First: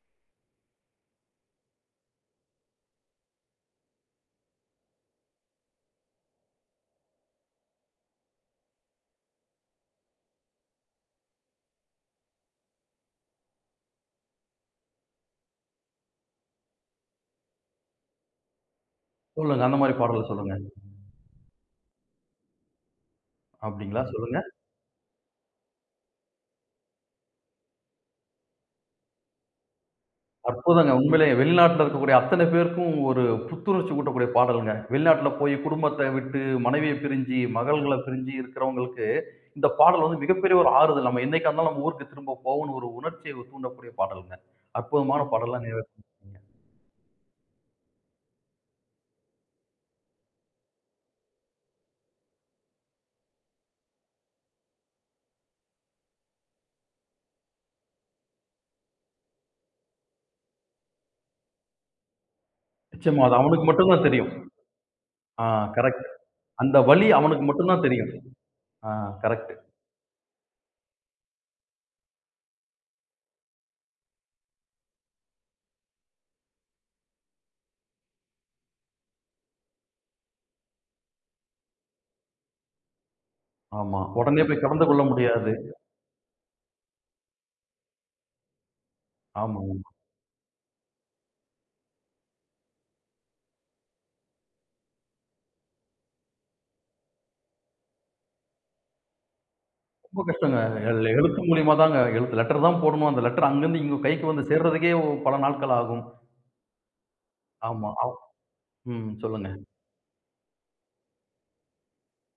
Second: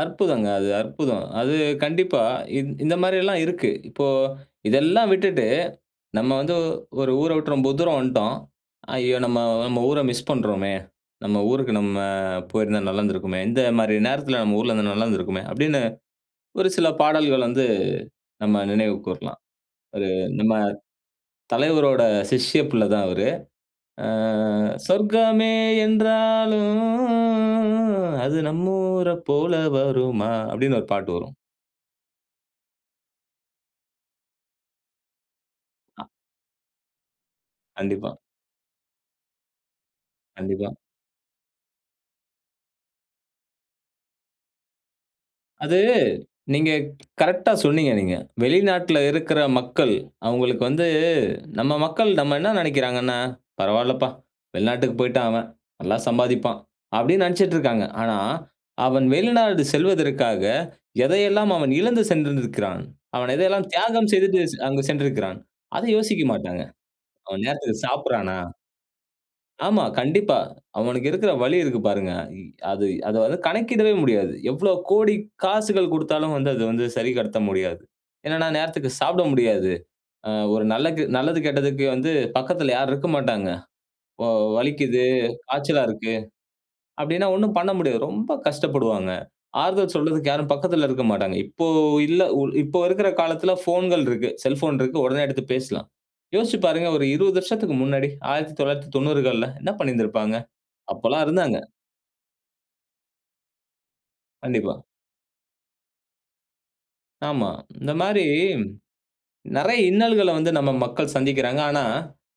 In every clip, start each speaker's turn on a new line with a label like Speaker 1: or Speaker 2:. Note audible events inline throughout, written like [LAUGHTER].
Speaker 1: அற்புதங்க. அது அற்புதம். அது கண்டிப்பா இந் இந்த மாரி எல்லாம் இருக்கு. இப்போ, இதெல்லாம் விட்டுட்டு நம்ம வந்து ஒரு ஊரை விட்டு ரொம்ப தூரம் வந்துடோம். "ஐயோ! நம்ம, நம்ம ஊர மிஸ் பண்றோமே. நம்ம ஊருக்கு நம்ம போயிருந்தா நல்லா இருந்திருக்குமே. இந்த மாரி நேரத்துல நம்ம ஊர்ல இருந்தா நல்லா இருந்திருக்குமே!" அப்படின்னு ஒரு சில பாடல்கள் வந்து நம்ம நினைவுக்கு வரலாம்.
Speaker 2: சொல்லுங்க. அந்த மாரி
Speaker 1: அது,
Speaker 2: பாடல
Speaker 1: நம்ம
Speaker 2: சொல்லுங்க?
Speaker 1: தலைவரோட சிஷ்ய புள்ளதான் அவரு.
Speaker 2: அப்படீங்களா,
Speaker 1: அ,
Speaker 2: சொல்லுங்க.
Speaker 1: "சொர்க்கமே என்றாலும் அது நம்ம ஊர போல வருமா?" அப்படின்னு ஒரு
Speaker 2: அற்புதங்க.
Speaker 1: பாட்டு
Speaker 2: உண்மைலே
Speaker 1: வரும்.
Speaker 2: வெளிநாட்டில இருக்கக்கூடிய அத்தனை பேருக்கும் ஒரு புத்துணர்ச்சி ஊட்டக்கூடிய பாடல்ங்க. வெளிநாட்டில போய், குடும்பத்த
Speaker 1: அ,
Speaker 2: விட்டு, மனைவிய பிரிஞ்சு, மகள்களைப்
Speaker 1: கண்டிப்பா.
Speaker 2: பிரிஞ்சி இருக்கறவங்களுக்கு இந்தப் பாடல் வந்து மிகப்பெரிய
Speaker 1: கண்டிப்பா.
Speaker 2: ஒரு ஆறுதல். நம்ம என்னைக்கா இருந்தாலும், நம்ம ஊருக்குத் திரும்பப் போவோனு ஒரு உணர்ச்சிய தூண்டக்கூடிய பாடல்ங்க. அற்புதமான பாடல்லாம்
Speaker 1: அது
Speaker 2: நேர்
Speaker 1: நீங்க
Speaker 2: [UNINTELLIGIBLE]
Speaker 1: கரெக்டா சொன்னீங்க நீங்க. வெளிநாட்டுல இருக்குற மக்கள் அவுங்களுக்கு வந்து, நம்ம மக்கள் நம்ம என்ன நெனைக்குறாங்கன்னா, "பரவால்லப்பா வெளிநாட்டுக்கு போயிட்டான் அவன். நல்லா சம்பாதிப்பான்." அப்படின்னு நெனைச்சுட்டு இருக்காங்க. ஆனா அவன் வெளிநாடு செல்வதற்காக, எதையெல்லாம் அவன் இழந்து சென்றிருந்திக்கிறான்.
Speaker 2: நிச்சயமா.
Speaker 1: அவன்
Speaker 2: அது அவனுக்கு
Speaker 1: எதையெல்லாம்
Speaker 2: மட்டுந்தான்
Speaker 1: தியாகம்
Speaker 2: தெரியும்.
Speaker 1: செய்து அங்கு சென்றிருக்கிறான்.
Speaker 2: ஆ,
Speaker 1: அத
Speaker 2: கரெக்ட்.
Speaker 1: யோசிக்க மாட்டாங்க.
Speaker 2: அந்த வலி
Speaker 1: அவன்
Speaker 2: அவனுக்கு மட்டுந்தான்
Speaker 1: நேரத்துக்குச்
Speaker 2: தெரியும்.
Speaker 1: சாப்பிட்றானா?
Speaker 2: ஆ, கரெக்ட்.
Speaker 1: ஆமா. கண்டிப்பா. அவனுக்கு இருக்குற வலி இருக்கு பாருங்க. இ அது அதை வந்து கணக்கிடவே முடியாது. எவ்வளவு கோடி காசுகள் கொடுத்தாலும் வந்து அது வந்து சரி கட்ட முடியாது. என்னனா, நேரத்துக்கு சாப்பிட முடியாது. அ, ஒரு நல்லகு நல்லது கெட்டதுக்கு வந்து பக்கத்துல யாரும் இருக்க மாட்டாங்க.
Speaker 2: ஆமா.
Speaker 1: ஓ,
Speaker 2: உடனே போய் கலந்து கொள்ள
Speaker 1: வலிக்குது,
Speaker 2: முடியாது.
Speaker 1: காச்சலா இருக்கு, அப்படின்னா ஒண்ணும் பண்ண முடியாது. ரொம்ப கஷ்டப்படுவாங்க. ஆறுதல்
Speaker 2: ஆமாங்க.
Speaker 1: சொல்றதுக்கு யாரும் பக்கத்துல இருக்க மாட்டாங்க. இப்போ இல்ல. இப்போ இருக்குற காலத்துல ஃபோன்கள் இருக்கு. செல்போன் இருக்கு. உடனே எடுத்துப் பேசலாம். யோசிச்சு பாருங்க ஒரு 20 வருஷத்துக்கு முன்னாடி 1990கள்ல என்ன பண்ணி
Speaker 2: ரொம்ப
Speaker 1: இருந்திருப்பாங்க.
Speaker 2: கஷ்டங்க. அது அதுல
Speaker 1: அப்பல்லாம்
Speaker 2: எழுத்து
Speaker 1: இருந்தாங்க.
Speaker 2: மூலியமாதாங்க. எழுத்து லெட்டர் தான் போடணும். அந்த லெட்டர் அங்கருந்து இங்க கைக்கு வந்து
Speaker 1: கண்டிப்பா.
Speaker 2: சேர்றதுக்கே பல நாட்கள் ஆகும்.
Speaker 1: ஆமா.
Speaker 2: ஆமா.
Speaker 1: இந்த
Speaker 2: அவ்
Speaker 1: மாரி
Speaker 2: ம், சொல்லுங்க.
Speaker 1: நெறையா இன்னல்கள வந்து நம்ம மக்கள் சந்திக்கிறாங்க. ஆனா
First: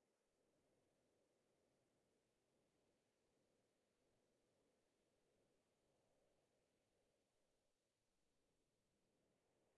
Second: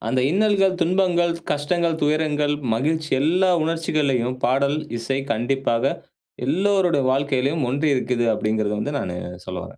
Speaker 1: அந்த இன்னல்கள், துன்பங்கள், கஷ்டங்கள், துயரங்கள், மகிழ்ச்சி எல்லா உணர்ச்சிகளையும் பாடல், இசை கண்டிப்பாக எல்லோருடைய வாழ்க்கையிலும் ஒன்றி இருக்குது, அப்படிங்கிறத வந்து நானு சொல்ல வரேன்.